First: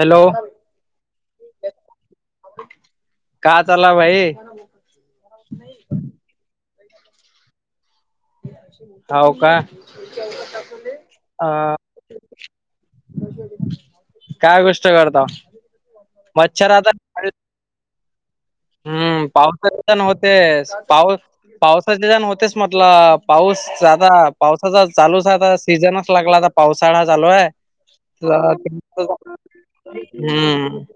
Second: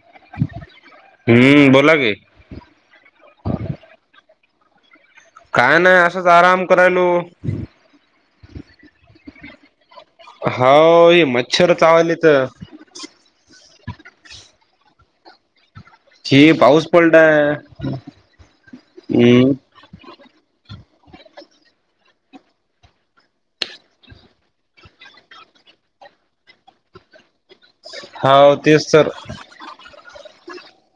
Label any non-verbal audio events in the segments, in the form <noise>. Hello! हम्म बोला की का चाला भाई. <inaudible> काय नाही असाच आराम करायला. <inaudible> हाव ही अ मच्छर चावलेत तर काय गोष्ट करता. कि मच्छर पाऊस आता पडलाय. हम्म पावसाचे जण होतेस पाऊ पावसाचे जण होतेच. म्हटलं पाऊस आता पावसाचा चालूच आहे आता सीझनच लागला आता पावसाळा चालू आहे. हाव तेच तर <unintelligible>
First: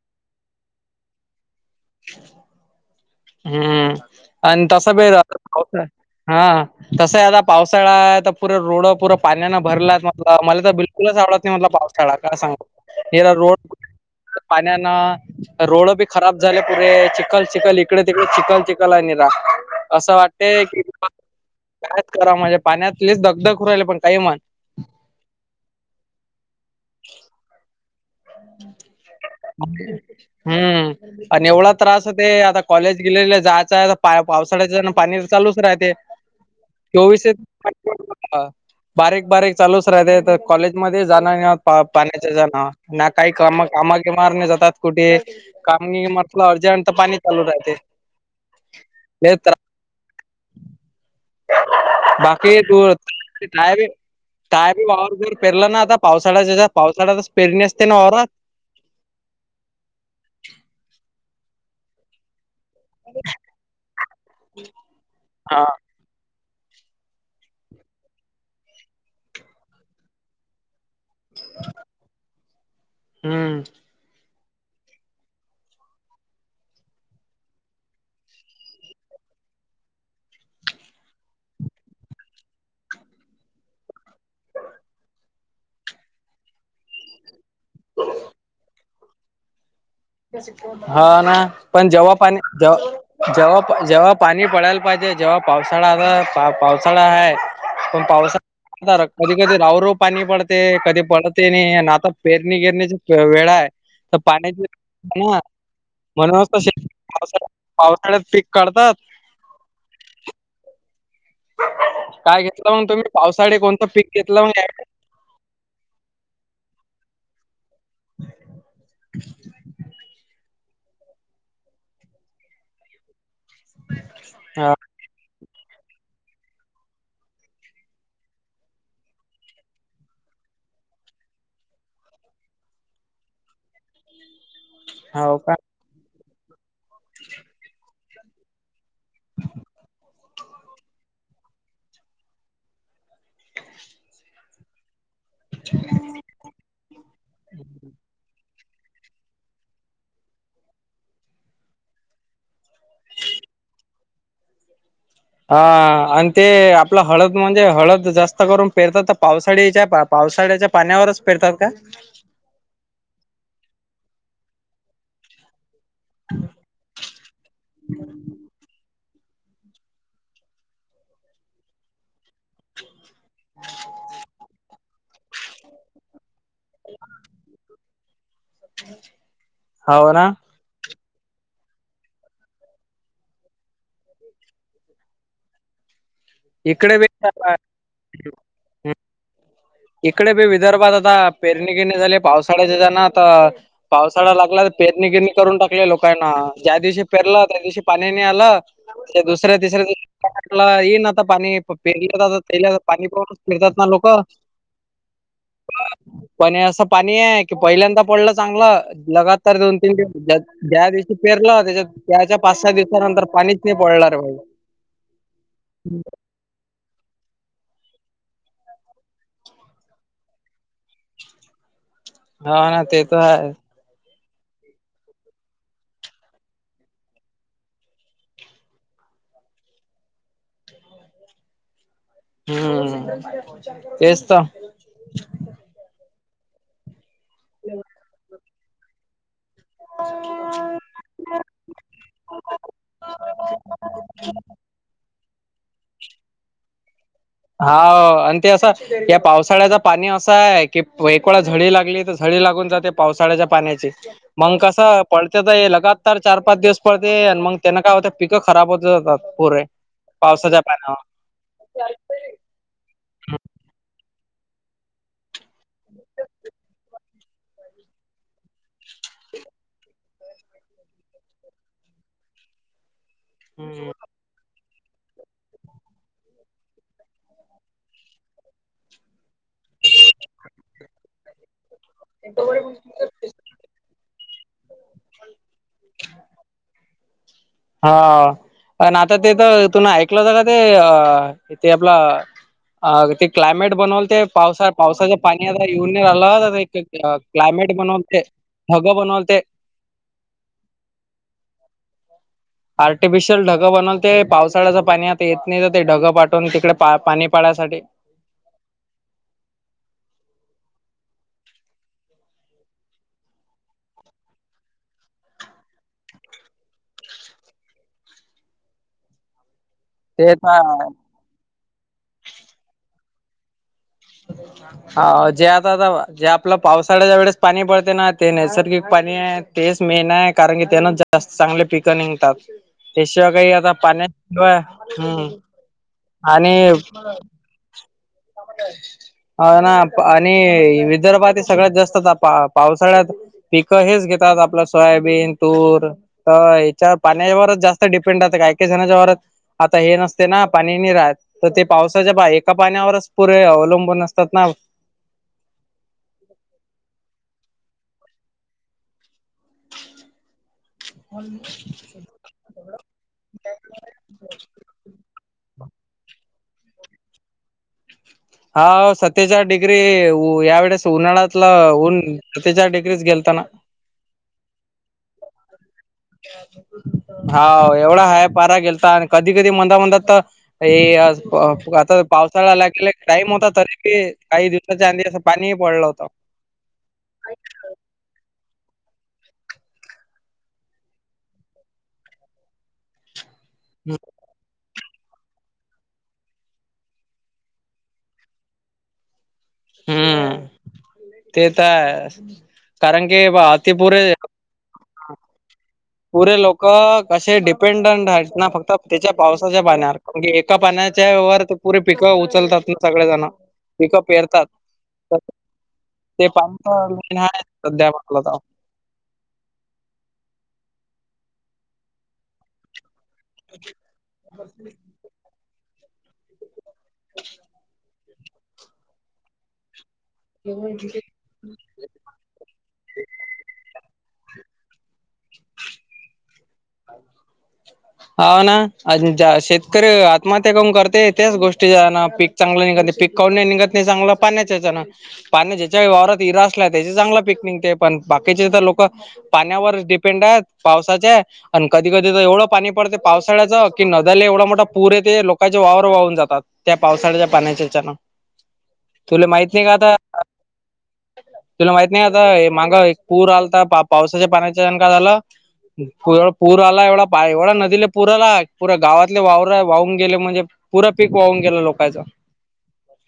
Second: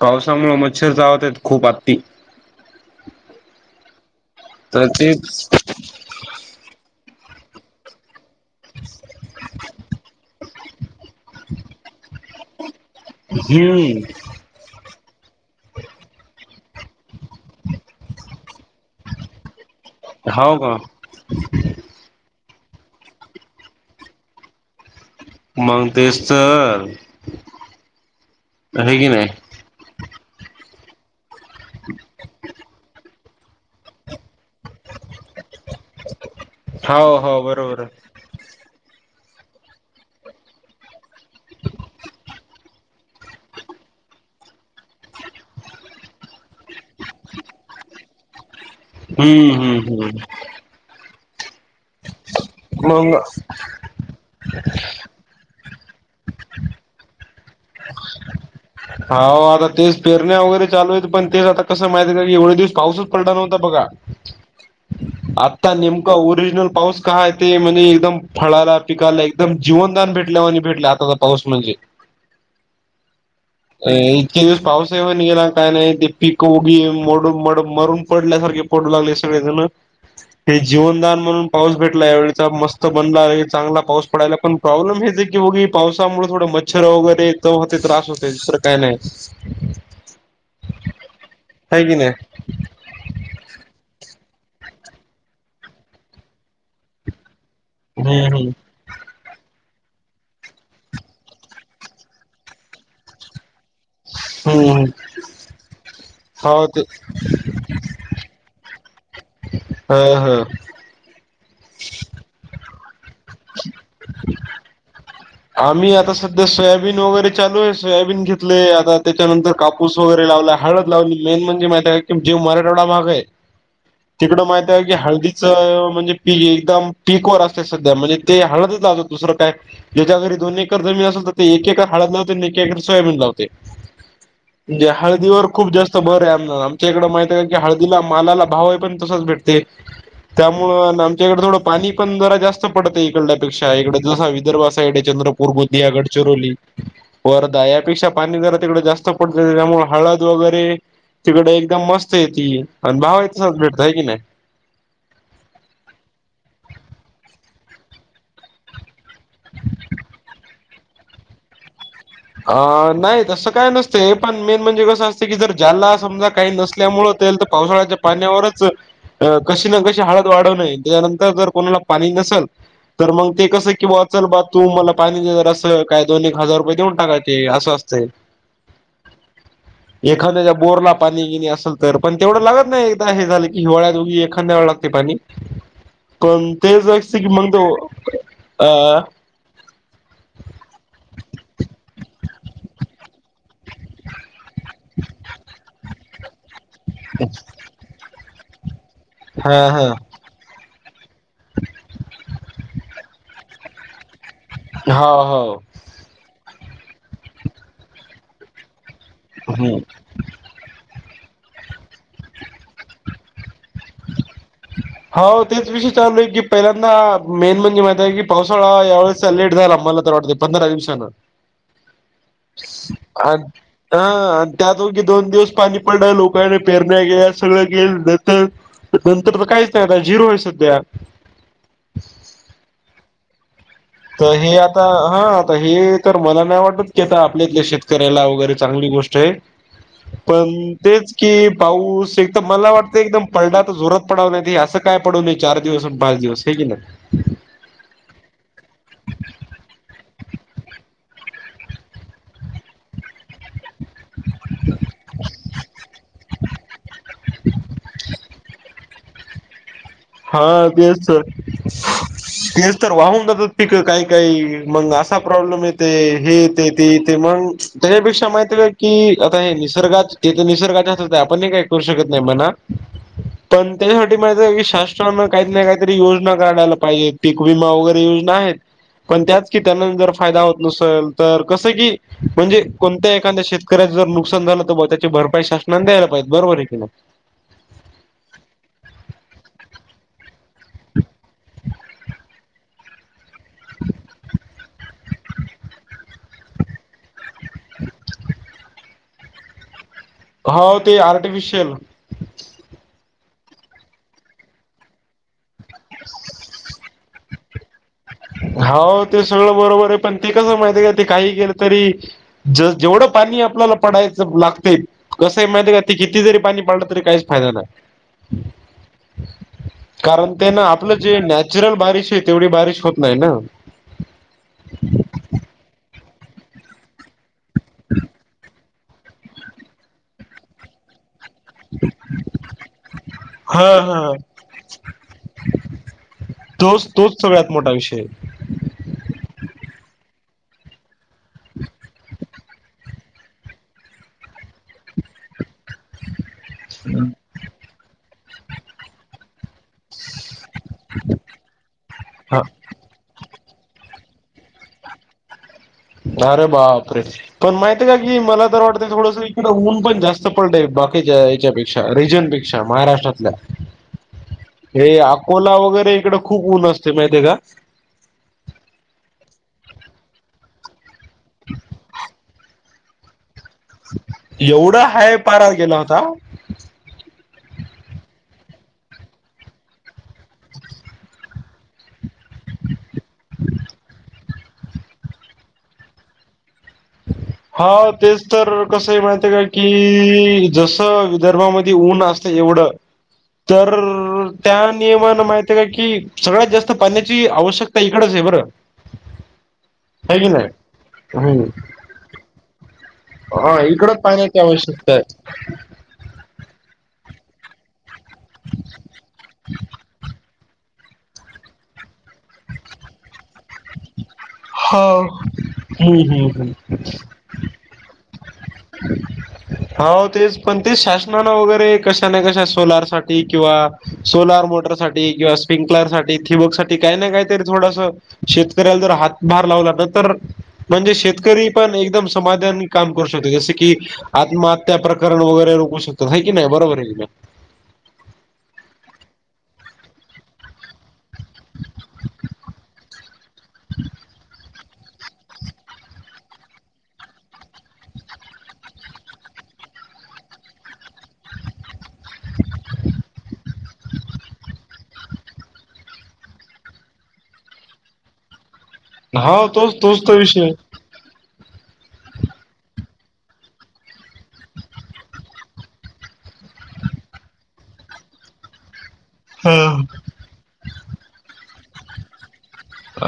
पावसामुळे मच्छर वत आहेत खूप आत्ती. हम्म आणि तर तस बे तेच <unintelligible> हा कसं आता पावसाळा तर पुरे रोड पुरं पाण्यान भरला म्ह मला तर बिलु. हम्म <unintelligible> रोड बी खराब झाले पुरे चिखल चिखल इकडे तिकडे चिखल चिखल आहे नि रा. असं वाटते हाव का की काय करा म्हणजे पाण्यातलेच दगधखु राले पण काही म्हण. मंग तेच तर है की नाई. हम्म अन एवढा त्रास होते आता कॉलेज बिलेजले जा पावसाळ्याच्यानं पाणी चालूच राहते, हाव चोवीस हाव बरोबर आहे बारीक बारीक चालूच राहते त कॉलेजमध्ये जाणं ह्या पाण्याच्या ह्याजाणं ना काही कामा कामा बीमावर जातात कुठे.. कामगी मटलं अर्जंट तर पाणी चालू राहते. हुम्म हुम्म हुम्म. बाकी तू <unintelligible> मग पेरलं ना आता पावसाळ्याच्यायाच्या पावसाळ्यातच पेरणी असते ना वावरात होा आता तेच पेरन्या वगैरे चालू आहेत पण तेच कसं माहिित आहे का एवढे दिवस.. पाऊसच पडला नव्हता बघा हा. आता नेम -का ओरिजिनल पाऊस का ते म्हणजे एकदम फळाला पिकायला एकदम जीवनदान भेटल्यावाणि भेटले आता त पाऊस म्हणजे. हम्म. अ इतके दिवस पावस हाईन गेला न काय नाय ते पीक उगी मोड म मरून पडल्यासारखे पडू लागले सगळेजणं. ते जीवनदान म्हणून पाऊस भेटला यावेळीचा मस्त बनलाये चांगला पाऊस पडायला पण प्रॉब्लेम हेेते की बघी पावसामुळे थोडं मच्छर वगैरे तर हो ते त्रास होत.. ते दुसरं काय नाय. हा ना पण जेव्हा पाणी जव्हा जेव्हा-जेव्हा पाणी पडायल पायजे जेव्हा पावसाळाला पावसाळा हाय. पण पावसा हम्म आता कधी कधी राऊ राऊ पाणी पडते, कधी पडते नी आणि आता पेरणी गेरणीची वेळाय. त पाण्याची हम्म हम्म हां म्हणूनच हो तसे ते पावसा पावसाळ्यात पीक काढतात.. ह ह. <inaudible> काय घेतलं मग तुम्ही पावसाळी कोणतं पी घेतलं मग.. आम्ही आता सध्या सोयाबीन वगैरे चालूयेस सोयाबीन घेतले आता त्याच्यानंतर कापूस वगैरे लावला. हळद लावली मेन म्हणजे माईताय की जे मराठवाडा भागे तिकडं माईताय हळदीचं म्हणजे पि एकदम पीकवर असते सध्या म्हणजे ते हळदंच लावतात दुसरं काय ज्याच्या घरी दोन एकर जमीन असेल त ते एक एकर हळद लावते आणि एक एकर सोयाबीन लावते. म्हणजे हो का? हळदीवर खूप जास्त् बरंयम आमच्या इकडं माईताय का की हळदीला मालाला भावाय पण तसाच भेटते. त्यामुळं अन् आमच्याकडे थोडं पाणी पण जरा जास्त पडतं इकडल्यापेक्षा इकडे जसा विदर्भास् चंद्रपूर बुिया गडचिरोली वरधा यापेक्षा पाणी जरा तिकडे जास्त.. पडतं त्यामुळे हळद वगैरे तिकडे एकदम मस्त येती आणि भावा इ तसाच भेटतं हाय की नाय. हा आणि ते आपलं हळद म्हणजे हळद जास्त करून पेरतात तर पावसाळीच्या प.. पावसाळ्याच्या पाण्यावरच पेरतात का? अ नाय तसं काय नसतं हे पण मेन म्हणजे कसं अस् चीकी जर ज्याला समजा काई नसल्यामुळं तेल तर पावसाळ्याच्या पाण्यावरच अ कशी ना कशी हळद वाढवनये त्याच्यानंतर जर कोणाला पाणी नसंल. तर मंग ते कसं की ब्वा चल बा तू मला पाणी दे जरासं काय दोन एक हजार रुपये देऊन् -ते असं असतंय हो ना एखाद्याच्या् बोर ला पाणी गिणी असेल तर पण तेवढं लागत नाई एकदा हे झालं की हिवाळ्यात उगी एखांद्या वेळ लागते पाणी. <unintelligible> कोणत्या ही इकडे जा बी सिग मन तो आ इकडे बी विदर्भात आता पेरणी बिरणी झाली. पावसाळा जे ज्यानं आता पावसाळा लागला पेरणी बीरणी करून टाकली लोकांना, ज्या दिवशी पेरलं त्यादिवशी पाणी नाही आलं ते दुसऱ्या हा हा. तिसऱ्यानी आपला येईल ना आता पाणी, प पेरणी करायचा, पहिला पाणी पाहूनच पेरतात ना लोकं? हा, हो पण हे असं पाणी हाये, की पहिल्यांदा पडलं चांगलं, लगातार दोन तीन ज्या ज्या दिवशी पेरनं, त्याज्या - त्याच्या पाच, सहा दिवसा नंतर पाणीच नाही पडलं रे भाई. हाव तेच विषय चालू हाय की. पाहिलांदा मेन म्हणजे माहितेय, की पावसाळा यावेळेसचा लेट झाला, मला तर वाटतं पंधरा दिवसानं. हा, ते तर हाय हा, त्या दोघी दोन दिवस, पाणी पडल्या लोकांना पेरण्या गेल्या सगळं गेलं, नंतर नंतर तर म, काहीच नाही, अगं झिरो हाय सध्या हुम्म तर ही आता, हा पहिली, तर मला नाही वाटत ते तर आपल्या इथल्या शेतकऱ्याला वगैरे चांगली गोष्ट हाय. <inaudible> पण तेच की, पाऊस एकत मला वाटतंय एकदम पडला तर जोरात पडावं, नाही ती असं काय पडून नाही, चार दिवस अन पाच दिवस, हाय की नाही? हो अन ते असं या पावसाळ्याचा पाणी असं हाय, की एक वेळा झळे लागली, त झळे लागून जाते. पावसाळ्याच्या पाण्याची मग कसं, पळत्यातंय लगातार चार पाच दिवस पळतेय, अन मग त्यानं काय होतंय? पिकं खराब होत जातात, पुरे पावसाच्या हा, तेच पाण्यावर. तर - तेच तर वाहून जातात पीकं, काही काही मंग असा प्रॉब्लेम येतोय, हे येतंय ते येतंय, मंग त्यापेक्षा माहितीये की आता हे निसर्गाचं, ते तर निसर्गाच्या हातात आहे, आपण ही, काही करू शकत नाय म्हणा. <inaudible> पण त्याच्यासाठी माझं विशाष च्यामुळं, काही ना काहीतरी, योजना काढायला पाहिजे, पीक वीमा वगैरे योजना हायेत. पण त्याच की त्यांनाच जरा फायदा होत नसेल तर कसं की, म्हणजे कोणत्या एखांद्या शेतकऱ्याचं, नुकसान झालं, तर वा त्याची भरपाई शासनाने द्यायला पाहिजेत, बरोबर हाय की नाय? हा पण आता ते तर तुम्ही ऐकला सा का ते अ इथे आपलं अगं ते क्लायमेट बनवून ते पावसा पावसाचे पाणी आता येऊन नाही राहिलं <unintelligible> क्लायमेट बनवते ढगं बनवते हा, ते आर्टिफिशियल आर्टिफिशियल ढग बनवते, पावसाळ्याचं पाणी आता येत नाही, ते ढग पाठवून तिकडे पा पाणी पडायसाठी. हाऊ ते सगळं बरोबरे पण ते कसंय माहितीये का, ते काही केलं तरी ज जेवढं पाणी आपल्याला पडायचं लागते कसं हाय माहितेय का, ती किती जरी पाणी पडलं, तरी काहीच फायदा नाय. <inaudible> कारण, ते ना आपलं जे नॅचरल बारिश है, तेवढी बारिश होत नाही ना? हा, जे आता दावा, जे आपलं पावळ्याच्या वेळेस पाणी पडतंय ना, ते नैसर्गिक पाणी हाय, तेच मेन हाय, कारण की त्यांनच ज जास्त चांगले पिकं निकतात, त्याशिवाय काही हा आत्ता हा पाण्याशिवाय हुंम तोच - तोच सगळ्यात मोठा विषय आता कुठाय, हा ना, पाणी विदर्भात हे सगळ्यात जास्त तपा आप पावसाळ्यात पिकं हेच घेतात, आपलाच सोयाबीन तूर होय याच्या पाण्यावर जास्त डिपे राहतंय काही काही जणांच्या घरात. आता हे नसतं ना, पाणी नाय राहतं, तर ते पावसाच्या पहा हा एका पाण्यावरच पुरे अवलंबून असतात ना. अरे बाप रे! पण माहितीये का की, मला तर वाटतंय थोडसं इकडं ऊन पण जास्त पडलंय बा. त्याच्या याच्यापेक्षा रीजन पेक्षा महाराष्ट्रातल्या. हे अकोला वगैरे इकडं, खूप ऊन असतं माहितीये का? हाव सत्तेचाळीस डिग्री यावेळेस उन्हाळ्यातला उंच सत्तेचाळीस डिग्रीज गेलताना. एवढा हाय पारा गेला होता? हा एवढा हाय पारा गेलता, आणि कधी कधी म्हणता म्हणता तर हे आज बघ आता पावसाळा आला की लगेच टाईम होता तरीबी त्यात <unintelligible> पाणीही पडलं होतं. हा तेच तर कसं ये माहिती ये काकी जसं विदर्भामध्ये ऊन असतं एवढं. छप <unintelligible> तर. त्या नियमाने माहिती आहे काय की, सगळ्यात जास्त पाण्याची आवश्यकता इकडचं आहे बर का, हुम ते हम्म तर आहे. कारण की पहा आती पोरे. त्या मुळे शिकता येत. पुरे लोकं कशाए डिपेंडंट आहेत ना, फक्त त्याच्या पावसाच्या पाण्यावर, कारण की एका पाण्यात त्यावर ती पुरी पिकं उचलतात मग सगळेजणं, पिकं पेरतात. तर हो हुम हुम. अ द्या म्हटलंआ दाव <unintelligible> हो तेच, पण ते शासनाने वगैरे कशाने कशा सोलार साठी ती किंवा सोलार मोटर साठी किंवा स्प्रिंग प्लेयर साठी ठिबक साठी काय ना काय तरी थोडसं. शेतकऱ्याला जर हातभार लावला तर, तर म्हणजे शेतकरी पण एकदम समाधानाने काम करू शकेल जसं की आत्महत्या प्रकरण वगैरे रोखू शकतो हाय की नाय बरोबर. प्रिलम. हा अ ना, अजून चार शेतकरी आत मग त्या कोण करतय, त्याच गोष्टी येणा पीक चांगलं निघत नाय पिक काऊन निघत नाही चांगलं पाण्यात? त्याचा न, पाणी ज्याच्या वावरात विहीर असला त्याचा चांगलं पिक निघते, पण बाकीचं तर लोकं पाण्यावर डिपेंड आहात, पावसाच्या आणि कधीकधी तर एवढं पाणी पडतय पावसाळ्याचा, की नद्याला एवढा मोठा पूर येते लोकांचे वावरं वाहून जातात. त्या पावसाळ्याच्या पाण्याच्या यच्याने, तुले हा माहिती नाही का तोच आता तोच तो विषय आहे. तुला माहित नाही आता, हे मागं एक पूर आलता, पा पावसाच्या पाण्याचा न काय झालतं. पुरा पूर आला एवढा, एवढा नदीला पूर आला पुऱ्या गावातले वावरं हा. वाहून गेले म्हजे पुरा पिक वाहून गेलं लोकांचं.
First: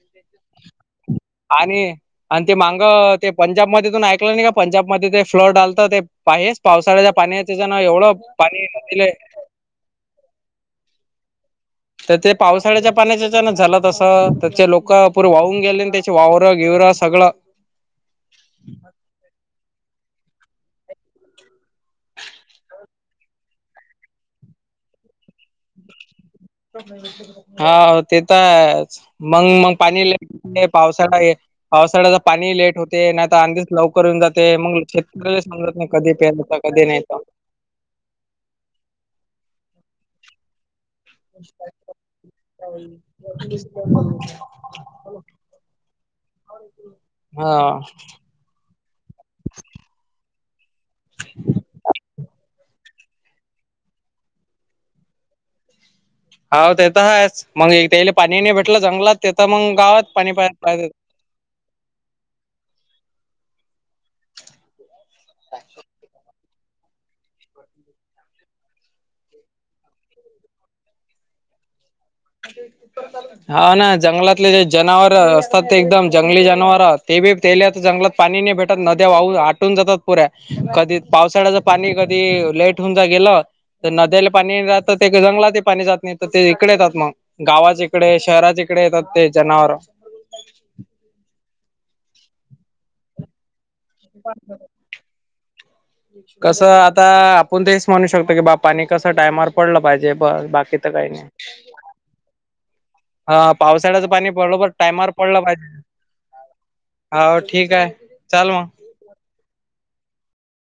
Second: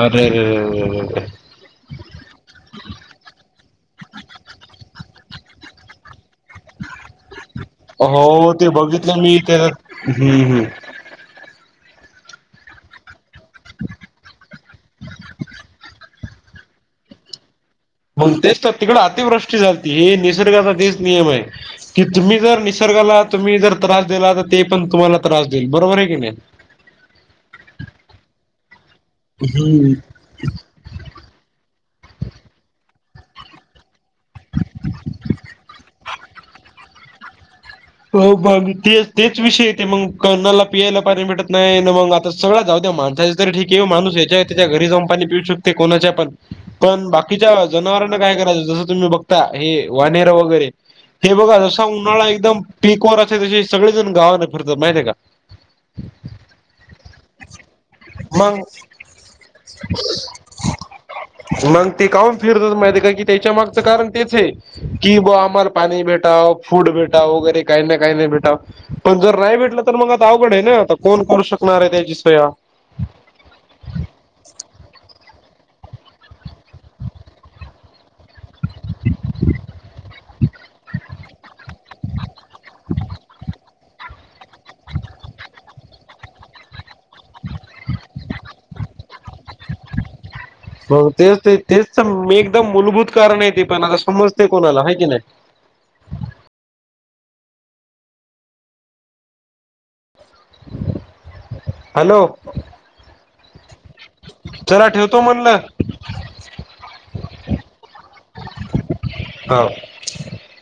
आ रे रे रे रे रे रे आणि आन ते माग ते पंजाब मध्ये पण ऐकलं नाही का पंजाब मध्ये ते फ्लॅट आलता ते. पाहेच पावसाच्या पाण्यात तिचं ना एवढ. हो ते बघितलं मी ते, हम्म हम्म. तर ते पावसाळ्याच्या पाण्याच्या न झालं तसं त्यांचे लोक पूर वाहून गेले न त्यांचे वावर बिवर सगळं. मग तेच तर, तिकडं अतिवृष्टी झालती, निसर्गाचा तेच नियमय. कि तुम्ही जर निसर्गाला तुम्ही जर त्रास दिला, तर ते पण तुम्हाला त्रास देईल, बरोबरे की नाय. हा ते तर आहेच, मंग मंग हम्म. पाणी लई ते पावसात आहे. पावसाळ्याला पाणी लेट येतंय नाहीतर आधीच लवकर येऊन जातंय, शेतकरी कधी प्यायल का कधी नाही का? <unintelligible> तेच तेच विषय येतंय मंग. कोणाला पियाला पाणी भेटत नाही ना मग आता सगळ्या जाऊ द्या. माणसाचे तरी ठीक आहे, माणूस याच्या त्याच्या घरी जाऊन पाणी पिऊ शक ते कोणाच्या पण. पण हा बाकीच्या जनावरांना काय करायचं, जसं तुम्ही बघ ता हे वाडेर वगैरे. हे बघा जसा उन्हाळा एकदम पिक वर असं ते जे सगळेजण गावातनं फिरतात माहितीय का. हाव ते तर हाच, मग त्या पाणी नाही मग भेटलं जंगलात, तेथ मग गावात पाणी पा पा मग ते काऊून फिरतात माहितीय का, की त्याच्या मागचं कारण तेचयं. की बुवा आम्हाला पाणी भेटावं, फुड भेटावं वगैरे. काही ना काही नाही भेटाव. पण जर नाही भेटलं, तर मग आता अवघड आहे ना. आता कोण करू शकणार आहे त्याची सोया? <inaudible> हाव ना जंगलातले जे जनावर असतात ते एकदम जंगली जनावर तेबी त्यालात जंगलात पाणी नाही भेट तरनद्या वाहू आटून जातात पुऱ्या. कधी पावसाळ्याचं पाणी कधी लेट होऊन जा गेलं. तर नद्याला पाणी राहतं ते काय जंगलातही पाणी जात नाही, तर ते इकडे येतात मग. गावात इकडे शहराच्या इकडे येतात ते जनावर. मग तेच ते तेच म एकदम मूलभूत कारण आहे ते पण आता, पण समजते कोणाला हाय की नाही? कसं आता आपण तेच म्हणू शकतो की, बा पाणी कसं टायमावर पडलं पाहिजे. बर बाकीच काय नाय. हॅलो हा पावसाळ्याचं पाणी बरोबर चला टायमवर ठेवतो पडलं म्हणलं पाहिजे हव ठीक हाय, चाल मग. हां